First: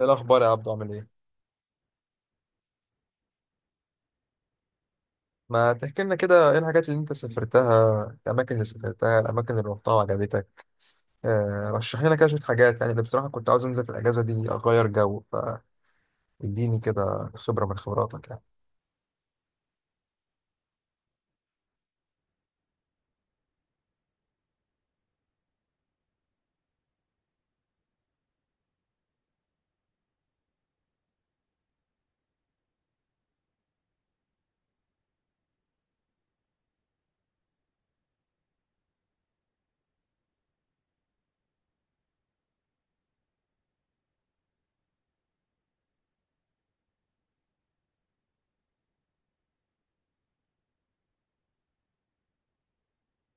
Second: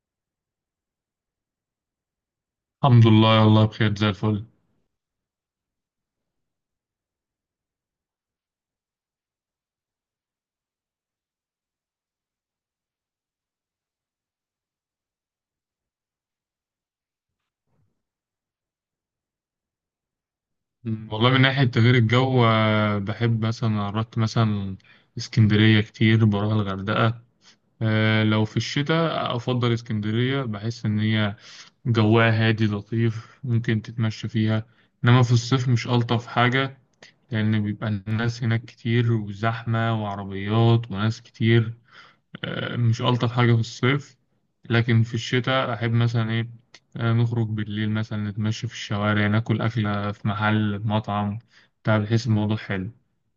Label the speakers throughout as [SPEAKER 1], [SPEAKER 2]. [SPEAKER 1] ايه الاخبار يا عبدو، عامل ايه؟
[SPEAKER 2] الحمد لله، والله بخير زي الفل.
[SPEAKER 1] ما تحكي لنا كده، ايه الحاجات اللي انت سافرتها، الاماكن اللي سافرتها، الاماكن اللي روحتها وعجبتك؟ رشح لنا كده شويه حاجات. يعني انا بصراحه كنت عاوز انزل في الاجازه دي اغير جو. فاديني كده خبره من خبراتك يعني.
[SPEAKER 2] مم. والله من ناحية تغيير الجو، بحب مثلا رحت مثلا اسكندرية كتير، بروح الغردقة. لو في الشتاء أفضل اسكندرية، بحس إن هي جواها هادي لطيف، ممكن تتمشى فيها. إنما في الصيف مش ألطف حاجة، لأن بيبقى الناس هناك كتير، وزحمة وعربيات وناس كتير. مش ألطف حاجة في الصيف. لكن في الشتاء أحب مثلا إيه، نخرج بالليل مثلا، نتمشى في الشوارع، ناكل أكلة في محل مطعم بتاع، بحيث الموضوع حلو.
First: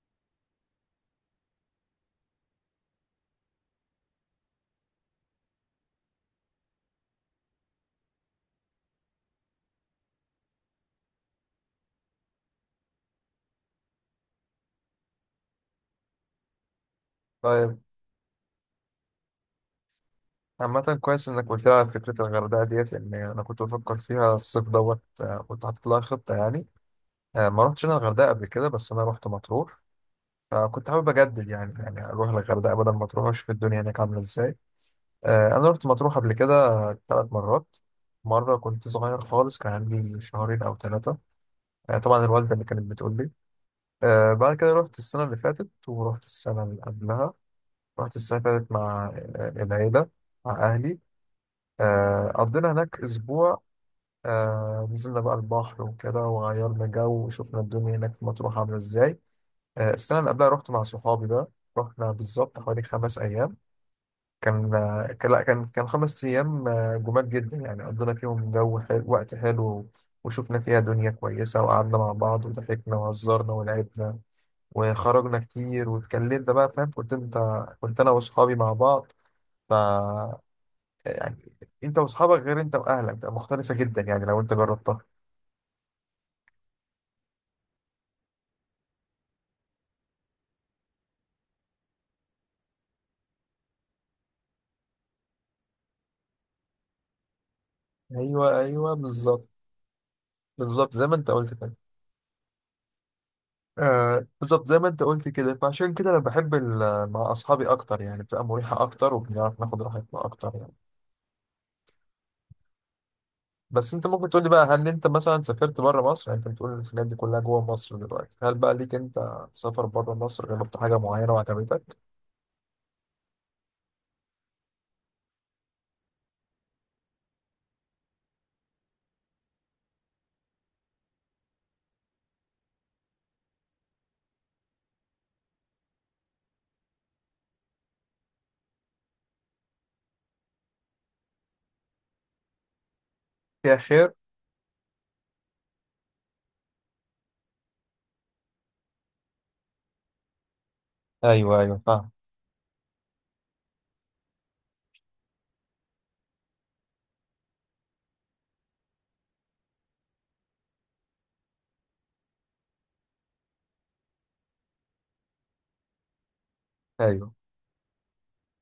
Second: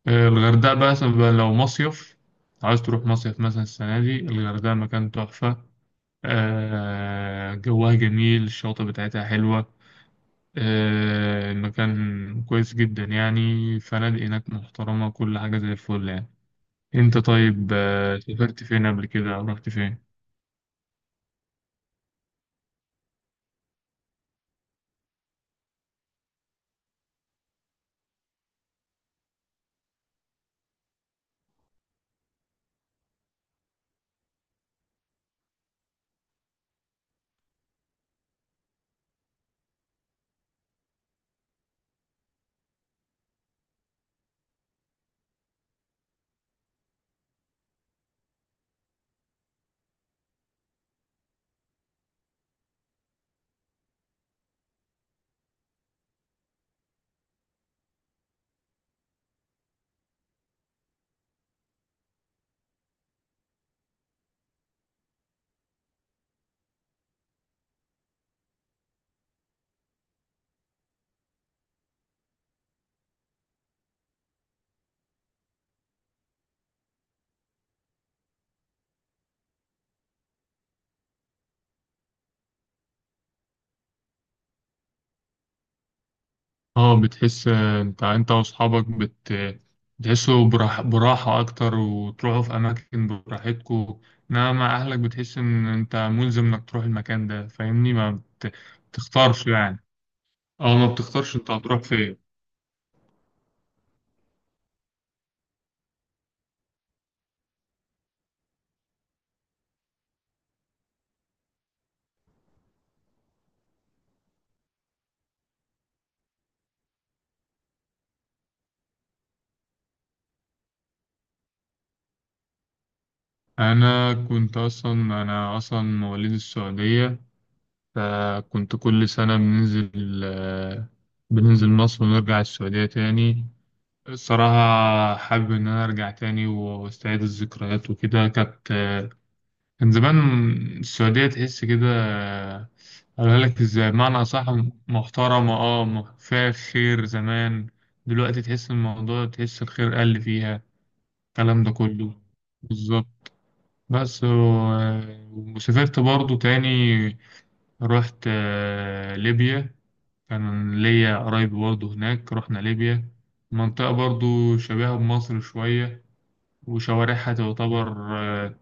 [SPEAKER 2] الغردقة بقى، مثلا بقى لو مصيف عايز تروح مصيف، مثلا السنة دي الغردقة مكان تحفة. جوها جميل، الشواطئ بتاعتها حلوة. المكان كويس جدا يعني، فنادق هناك محترمة، كل حاجة زي الفل يعني. انت طيب،
[SPEAKER 1] طيب.
[SPEAKER 2] سافرت فين قبل كده، او رحت فين؟
[SPEAKER 1] عامة كويس انك قلت لي، على فكرة الغردقة ديت، لان انا كنت بفكر فيها الصيف دوت. كنت حاطط لها خطة يعني. ما رحتش انا الغردقة قبل كده، بس انا رحت مطروح. فكنت حابب اجدد يعني، اروح الغردقة بدل ما تروح اشوف الدنيا هناك عاملة ازاي. أنا رحت مطروح قبل كده 3 مرات. مرة كنت صغير خالص، كان عندي شهرين أو ثلاثة. طبعا الوالدة اللي كانت بتقول لي. بعد كده رحت السنة اللي فاتت ورحت السنة اللي قبلها. رحت السنة اللي فاتت مع العيلة، مع أهلي. قضينا هناك أسبوع. نزلنا بقى البحر وكده وغيرنا جو وشفنا الدنيا هناك في مطروح عاملة إزاي. السنة اللي قبلها رحت مع صحابي بقى. رحنا بالظبط حوالي 5 أيام. كان آه، كان- لا كان كان 5 أيام. جمال جدا، يعني قضينا فيهم جو حلو، وقت حلو. وشفنا فيها دنيا كويسة، وقعدنا مع بعض وضحكنا وهزرنا ولعبنا وخرجنا كتير واتكلمنا بقى، فاهم؟ كنت انت، كنت انا واصحابي مع بعض. ف يعني انت واصحابك غير انت واهلك، بتبقى مختلفة جدا، يعني لو انت جربتها.
[SPEAKER 2] اه بتحس، انت واصحابك بتحسوا براحة اكتر، وتروحوا في اماكن براحتكم. انما مع اهلك بتحس ان انت ملزم انك تروح المكان ده، فاهمني؟ ما بت...
[SPEAKER 1] ايوه، ايوه، بالظبط.
[SPEAKER 2] بتختارش يعني. اه، ما
[SPEAKER 1] بالظبط زي ما انت
[SPEAKER 2] بتختارش انت
[SPEAKER 1] قلت كده.
[SPEAKER 2] هتروح فين.
[SPEAKER 1] آه، بالظبط زي ما انت قلت كده، فعشان كده انا بحب مع اصحابي اكتر، يعني بتبقى مريحة اكتر، وبنعرف ناخد راحتنا اكتر يعني. بس انت ممكن تقول لي بقى، هل انت مثلا سافرت بره مصر؟ يعني انت بتقول الحاجات دي كلها جوه مصر، دلوقتي هل بقى ليك انت سفر بره مصر، جربت حاجه معينه وعجبتك؟
[SPEAKER 2] انا كنت اصلا انا اصلا مواليد السعودية. فكنت كل سنة بننزل مصر ونرجع السعودية تاني. الصراحة حابب إن أنا أرجع تاني وأستعيد الذكريات وكده، كان زمان. السعودية تحس كده، قالها لك
[SPEAKER 1] فيها
[SPEAKER 2] ازاي
[SPEAKER 1] خير.
[SPEAKER 2] معنى أصح، محترمة. اه، فيها خير زمان. دلوقتي تحس الموضوع، تحس الخير قل فيها،
[SPEAKER 1] ايوه،
[SPEAKER 2] الكلام ده
[SPEAKER 1] ايوه، فاهم.
[SPEAKER 2] كله. بالظبط. بس و- وسافرت برضو تاني. رحت ليبيا. كان ليا قرايب برضو هناك، رحنا ليبيا. منطقة برضو شبيهة بمصر شوية، وشوارعها
[SPEAKER 1] ايوه،
[SPEAKER 2] تعتبر آه،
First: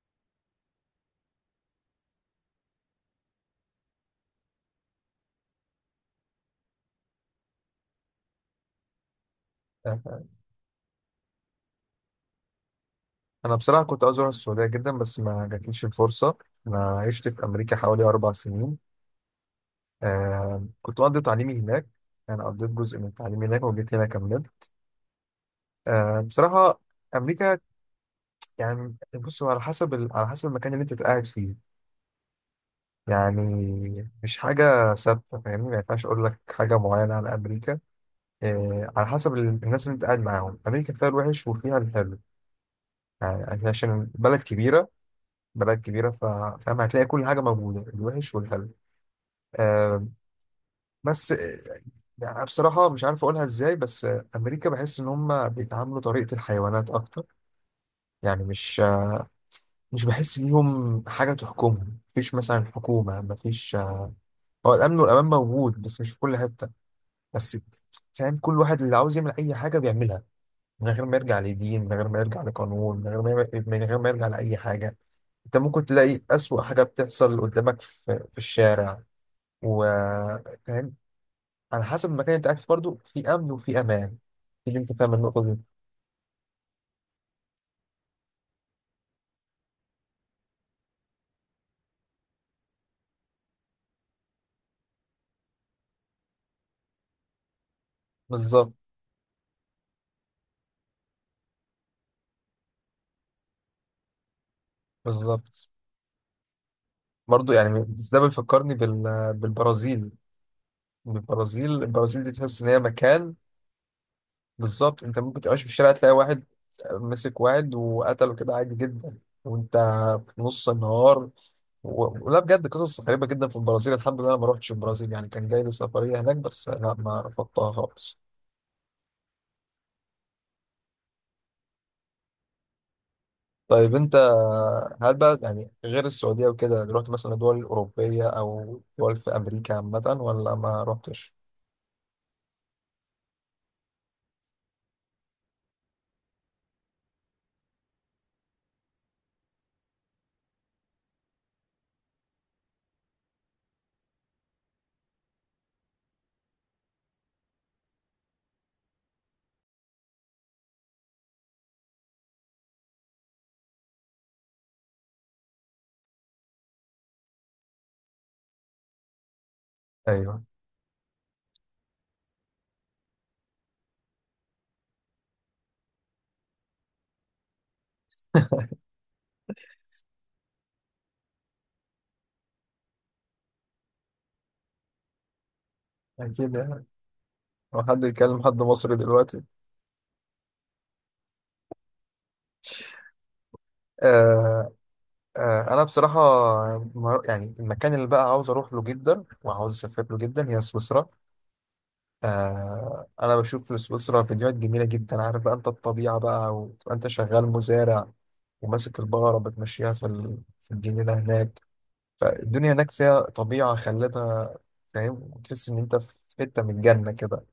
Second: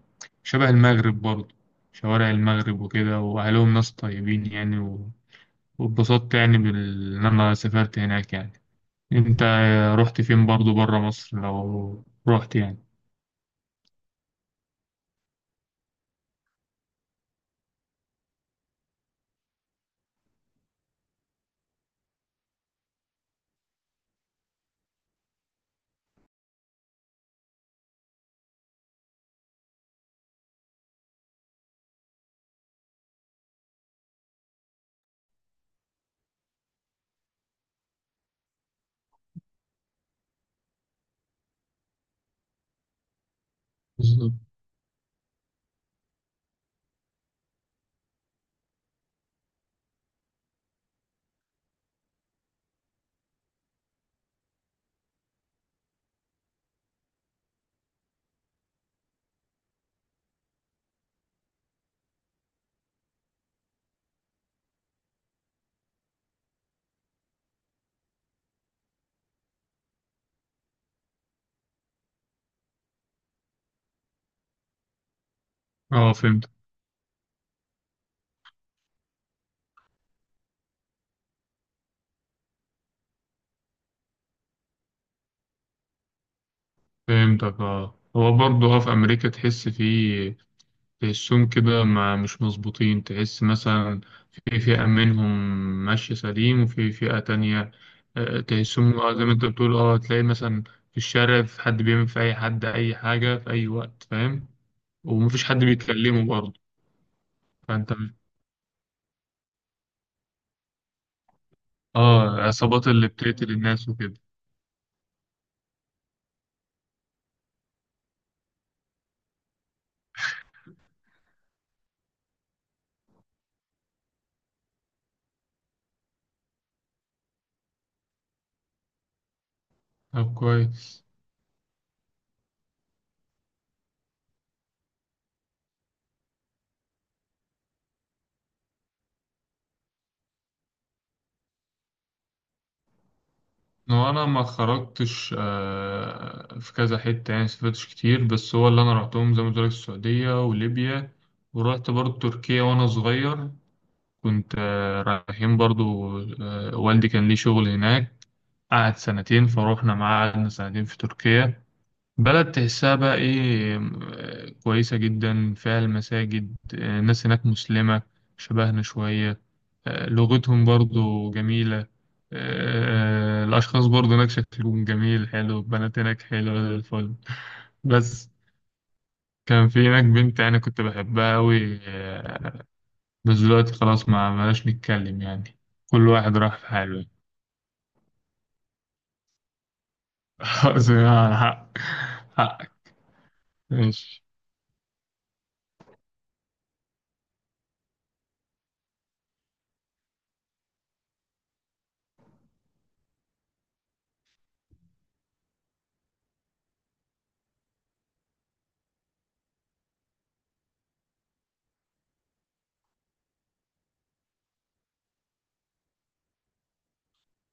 [SPEAKER 2] شبه المغرب برضه، شوارع المغرب وكده. وأهلهم ناس طيبين يعني، واتبسطت يعني إن أنا سافرت هناك يعني. أنت رحت فين برضه برا مصر لو رحت يعني؟
[SPEAKER 1] انا بصراحه كنت عاوز اروح السعوديه جدا، بس ما جاتليش الفرصه. انا عشت في امريكا حوالي 4 سنين. كنت مقضي تعليمي هناك. انا قضيت جزء من تعليمي هناك وجيت هنا كملت. بصراحه، امريكا، يعني بص، هو على حسب على حسب المكان اللي انت قاعد فيه. يعني مش حاجة ثابتة، فاهمني؟ ما ينفعش أقول لك حاجة معينة على أمريكا. إيه، على حسب الناس اللي أنت قاعد معاهم. أمريكا فيها الوحش وفيها الحلو، يعني عشان
[SPEAKER 2] بالظبط.
[SPEAKER 1] بلد كبيرة. بلد كبيرة فاهم هتلاقي كل حاجة موجودة، الوحش والحلو. آه بس، يعني أنا بصراحة مش عارف أقولها إزاي، بس أمريكا بحس إن هم بيتعاملوا طريقة الحيوانات أكتر. يعني مش بحس ليهم حاجة تحكمهم. مفيش مثلا حكومة، مفيش. هو الأمن والأمان موجود، بس مش في كل حتة. بس فاهم، كل واحد اللي عاوز يعمل اي حاجه بيعملها، من غير ما يرجع لدين، من غير ما يرجع لقانون، من غير ما يرجع لاي حاجه. انت ممكن
[SPEAKER 2] اه،
[SPEAKER 1] تلاقي
[SPEAKER 2] فهمت.
[SPEAKER 1] اسوأ حاجه بتحصل قدامك في الشارع، وفاهم على حسب المكان اللي انت قاعد فيه برضه، في امن وفي امان. تيجي انت فاهم النقطه دي؟
[SPEAKER 2] فهمتك. اه، هو برضه في أمريكا تحس فيه، تحسهم كده مش مظبوطين. تحس مثلا في فئة منهم ماشية سليم، وفي فئة تانية
[SPEAKER 1] بالظبط،
[SPEAKER 2] تحسهم، زي ما انت بتقول. اه، تلاقي مثلا في الشارع في حد بيعمل في أي حد أي حاجة في أي وقت، فاهم؟ ومفيش حد
[SPEAKER 1] بالظبط
[SPEAKER 2] بيتكلمه برضه.
[SPEAKER 1] برضه يعني.
[SPEAKER 2] فانت...
[SPEAKER 1] ده بيفكرني بالبرازيل. البرازيل
[SPEAKER 2] اه،
[SPEAKER 1] البرازيل دي تحس ان هي
[SPEAKER 2] العصابات اللي
[SPEAKER 1] مكان،
[SPEAKER 2] بتقتل الناس وكده.
[SPEAKER 1] بالظبط انت ممكن تبقاش في الشارع تلاقي واحد مسك واحد وقتله كده عادي جدا، وانت في نص النهار. لا، بجد قصص غريبة جدا في البرازيل. الحمد لله انا ما روحتش البرازيل، يعني كان جاي لي سفرية هناك، بس لا، ما رفضتها خالص.
[SPEAKER 2] طب كويس.
[SPEAKER 1] طيب انت، هل بقى يعني غير السعودية وكده رحت مثلا دول أوروبية أو دول في أمريكا عامة، ولا ما رحتش؟
[SPEAKER 2] هو انا ما خرجتش في كذا حتة، يعني سافرتش كتير، بس هو اللي انا رحتهم زي ما قلت لك السعودية وليبيا. ورحت برضه تركيا وانا صغير. كنت رايحين برضو، والدي كان ليه شغل هناك، قعد سنتين، فروحنا معاه قعدنا سنتين في تركيا. بلد تحسها بقى ايه، كويسة جدا، فيها المساجد. الناس هناك مسلمة شبهنا شوية.
[SPEAKER 1] ايوه.
[SPEAKER 2] لغتهم برضو جميلة. الأشخاص برضو هناك شكلهم جميل حلو، البنات هناك حلوة زي الفل. بس كان في هناك بنت أنا كنت بحبها أوي بس دلوقتي خلاص، ما بلاش نتكلم يعني، كل واحد
[SPEAKER 1] اكيد
[SPEAKER 2] راح في
[SPEAKER 1] يعني،
[SPEAKER 2] حاله.
[SPEAKER 1] لو حد يتكلم حد مصري دلوقتي.
[SPEAKER 2] خلاص يعني، حقك ماشي.
[SPEAKER 1] آه انا بصراحه يعني المكان اللي بقى عاوز اروح له جدا وعاوز اسافر له جدا هي سويسرا. انا بشوف لسويسرا فيديوهات جميله جدا، عارف بقى انت الطبيعه بقى، وتبقى انت شغال مزارع وماسك البقره بتمشيها في الجنينه هناك. فالدنيا هناك فيها طبيعه خلابه، فاهم، وتحس ان انت في حته من الجنه كده.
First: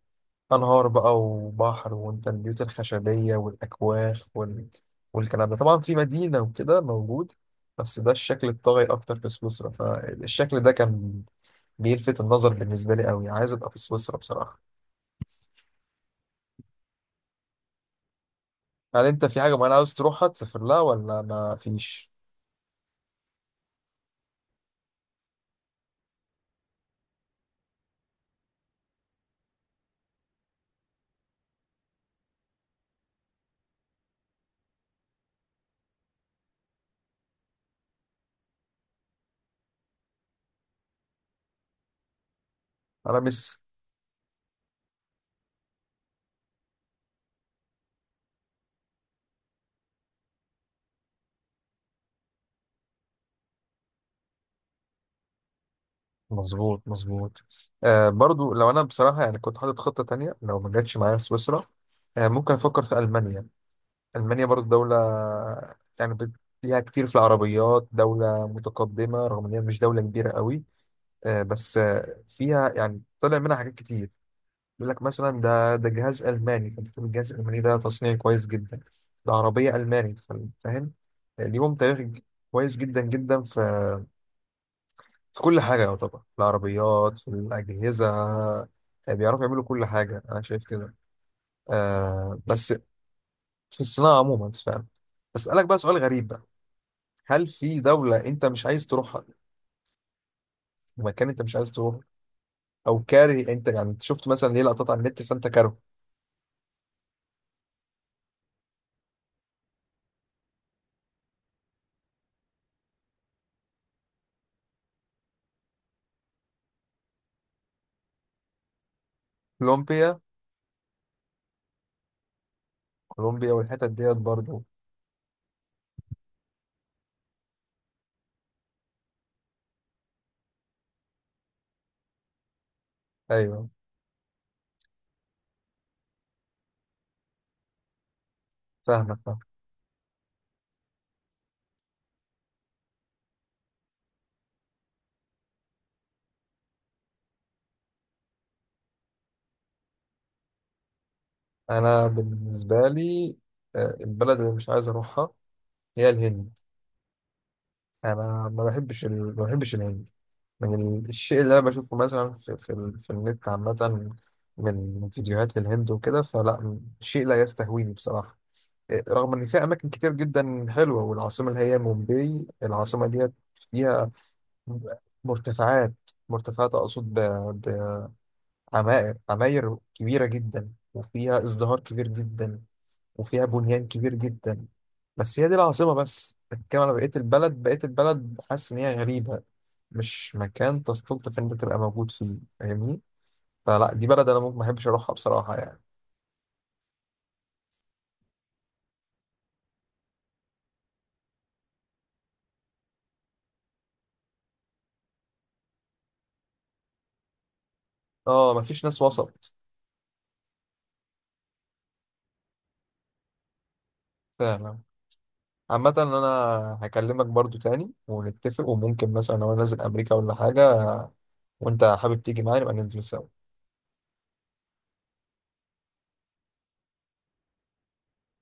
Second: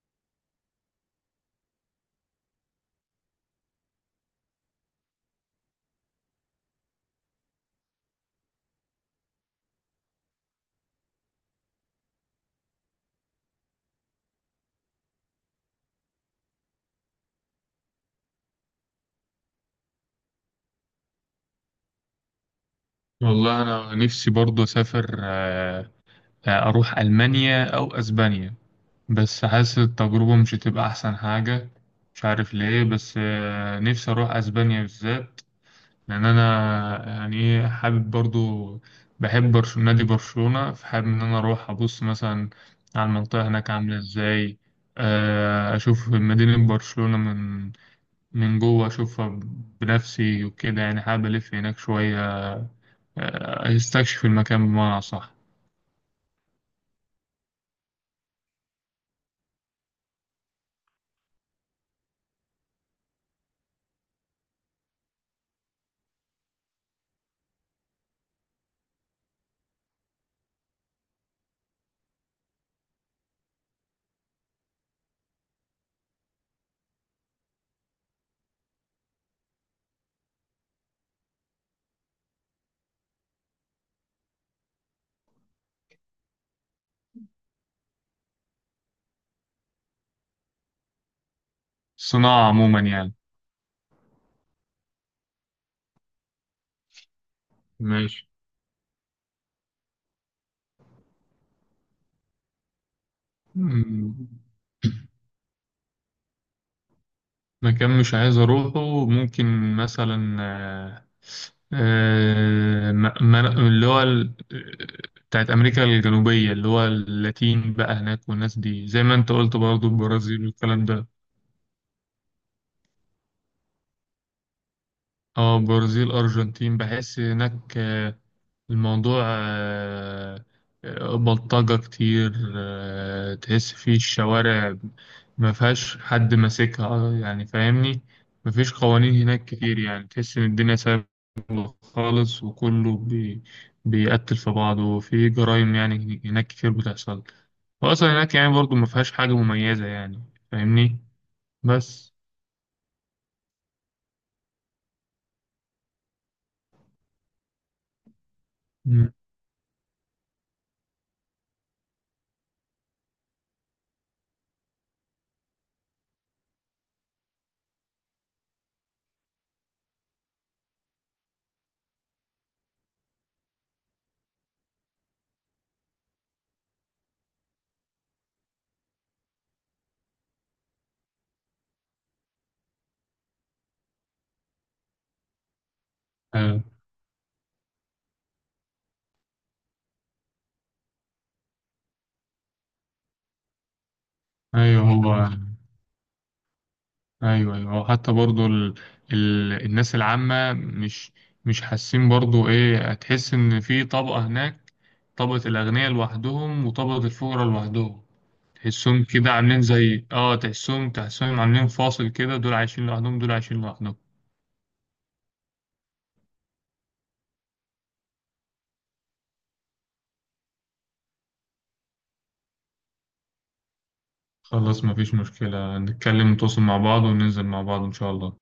[SPEAKER 1] أنهار بقى وبحر، وأنت البيوت الخشبية والأكواخ والكلام ده طبعا في مدينة وكده موجود، بس ده الشكل الطاغي أكتر في سويسرا. فالشكل ده كان بيلفت النظر بالنسبة لي أوي، عايز أبقى في سويسرا بصراحة. هل أنت في حاجة معينة عاوز تروحها، تسافر لها ولا ما فيش؟
[SPEAKER 2] والله أنا نفسي برضه أسافر، أروح ألمانيا أو أسبانيا. بس حاسس التجربة مش هتبقى أحسن حاجة، مش عارف ليه. بس نفسي أروح أسبانيا بالذات، لان انا يعني ايه حابب برضو، بحب نادي برشلونة، فحابب ان انا اروح ابص مثلا على
[SPEAKER 1] أنا
[SPEAKER 2] المنطقة
[SPEAKER 1] لسه.
[SPEAKER 2] هناك عاملة ازاي. اشوف مدينة برشلونة من جوه، اشوفها بنفسي وكده يعني، حابب الف هناك شوية، استكشف المكان بمعنى صح.
[SPEAKER 1] مظبوط، مظبوط. برضو لو أنا بصراحة يعني كنت حاطط خطة تانية لو ما جاتش معايا سويسرا، ممكن أفكر في ألمانيا. ألمانيا برضه دولة، يعني ليها كتير في العربيات، دولة متقدمة رغم إن هي مش دولة كبيرة قوي. بس، فيها يعني طلع منها حاجات كتير. يقول لك مثلا ده جهاز ألماني، فأنت تقول الجهاز الألماني ده تصنيع كويس جدا. ده عربية ألماني، فاهم. ليهم تاريخ كويس جدا جدا، في في كل حاجة يعتبر، في العربيات، في الأجهزة، بيعرفوا يعملوا كل حاجة، أنا شايف كده.
[SPEAKER 2] الصناعة
[SPEAKER 1] بس
[SPEAKER 2] عموما يعني.
[SPEAKER 1] في الصناعة عموما فاهم. بسألك بقى سؤال غريب بقى، هل في دولة
[SPEAKER 2] ماشي.
[SPEAKER 1] أنت مش عايز تروحها، مكان أنت مش عايز تروحه، أو كاره؟ أنت يعني أنت شفت مثلا ليه لقطات على النت، فأنت كاره.
[SPEAKER 2] مكان مش عايز أروحه، ممكن مثلا آه، م- من- اللي هو ال- بتاعت أمريكا الجنوبية، اللي هو اللاتين بقى هناك، والناس دي زي ما أنت قلت برضو،
[SPEAKER 1] كولومبيا،
[SPEAKER 2] البرازيل والكلام ده.
[SPEAKER 1] كولومبيا والحتت ديت برضو.
[SPEAKER 2] اه، برازيل، ارجنتين، بحس هناك آه، الموضوع بلطجة كتير،
[SPEAKER 1] أيوه،
[SPEAKER 2] تحس فيه الشوارع ما فيهاش حد ماسكها، يعني فاهمني، ما فيش
[SPEAKER 1] فاهمك،
[SPEAKER 2] قوانين
[SPEAKER 1] فاهم.
[SPEAKER 2] هناك كتير، يعني تحس ان الدنيا سهلة خالص، وكله بيقتل في بعضه، وفي جرائم يعني هناك كتير بتحصل، واصلا هناك يعني برضو ما فيهاش حاجة مميزة يعني، فاهمني،
[SPEAKER 1] أنا
[SPEAKER 2] بس...
[SPEAKER 1] بالنسبة لي، البلد اللي مش عايز أروحها هي الهند. أنا
[SPEAKER 2] مم.
[SPEAKER 1] ما بحبش الهند. من الشيء اللي أنا بشوفه مثلا في النت عامة، من فيديوهات للهند وكده، فلا شيء لا يستهويني بصراحة. رغم ان فيها اماكن كتير جدا حلوه، والعاصمه اللي هي مومباي، العاصمه ديت فيها مرتفعات، مرتفعات اقصد بعماير، عماير كبيره جدا، وفيها ازدهار كبير جدا، وفيها بنيان كبير جدا. بس هي دي العاصمه بس،
[SPEAKER 2] ايوه.
[SPEAKER 1] بتتكلم على بقيه البلد، بقيه البلد حاسس ان هي غريبه، مش مكان تستلطف ان انت تبقى موجود فيه، فاهمني؟ فلا دي بلد انا ممكن ما
[SPEAKER 2] أيوة،
[SPEAKER 1] احبش اروحها
[SPEAKER 2] هو
[SPEAKER 1] بصراحه يعني.
[SPEAKER 2] ايوه ايوه، او حتى برضو الناس العامه، مش حاسين برضو ايه، هتحس ان في طبقه هناك، طبقه الاغنياء لوحدهم وطبقه الفقراء لوحدهم.
[SPEAKER 1] اه، مفيش ناس
[SPEAKER 2] تحسهم كده
[SPEAKER 1] وسط.
[SPEAKER 2] عاملين زي اه تحسهم، عاملين فاصل كده، دول عايشين لوحدهم، دول عايشين لوحدهم.
[SPEAKER 1] فعلا. عامة انا هكلمك برضو تاني ونتفق، وممكن مثلا لو انا نازل امريكا ولا حاجة وانت حابب تيجي معايا، نبقى ننزل سوا.
[SPEAKER 2] خلاص مفيش مشكله، نتكلم نتواصل مع بعض، وننزل مع بعض ان شاء الله.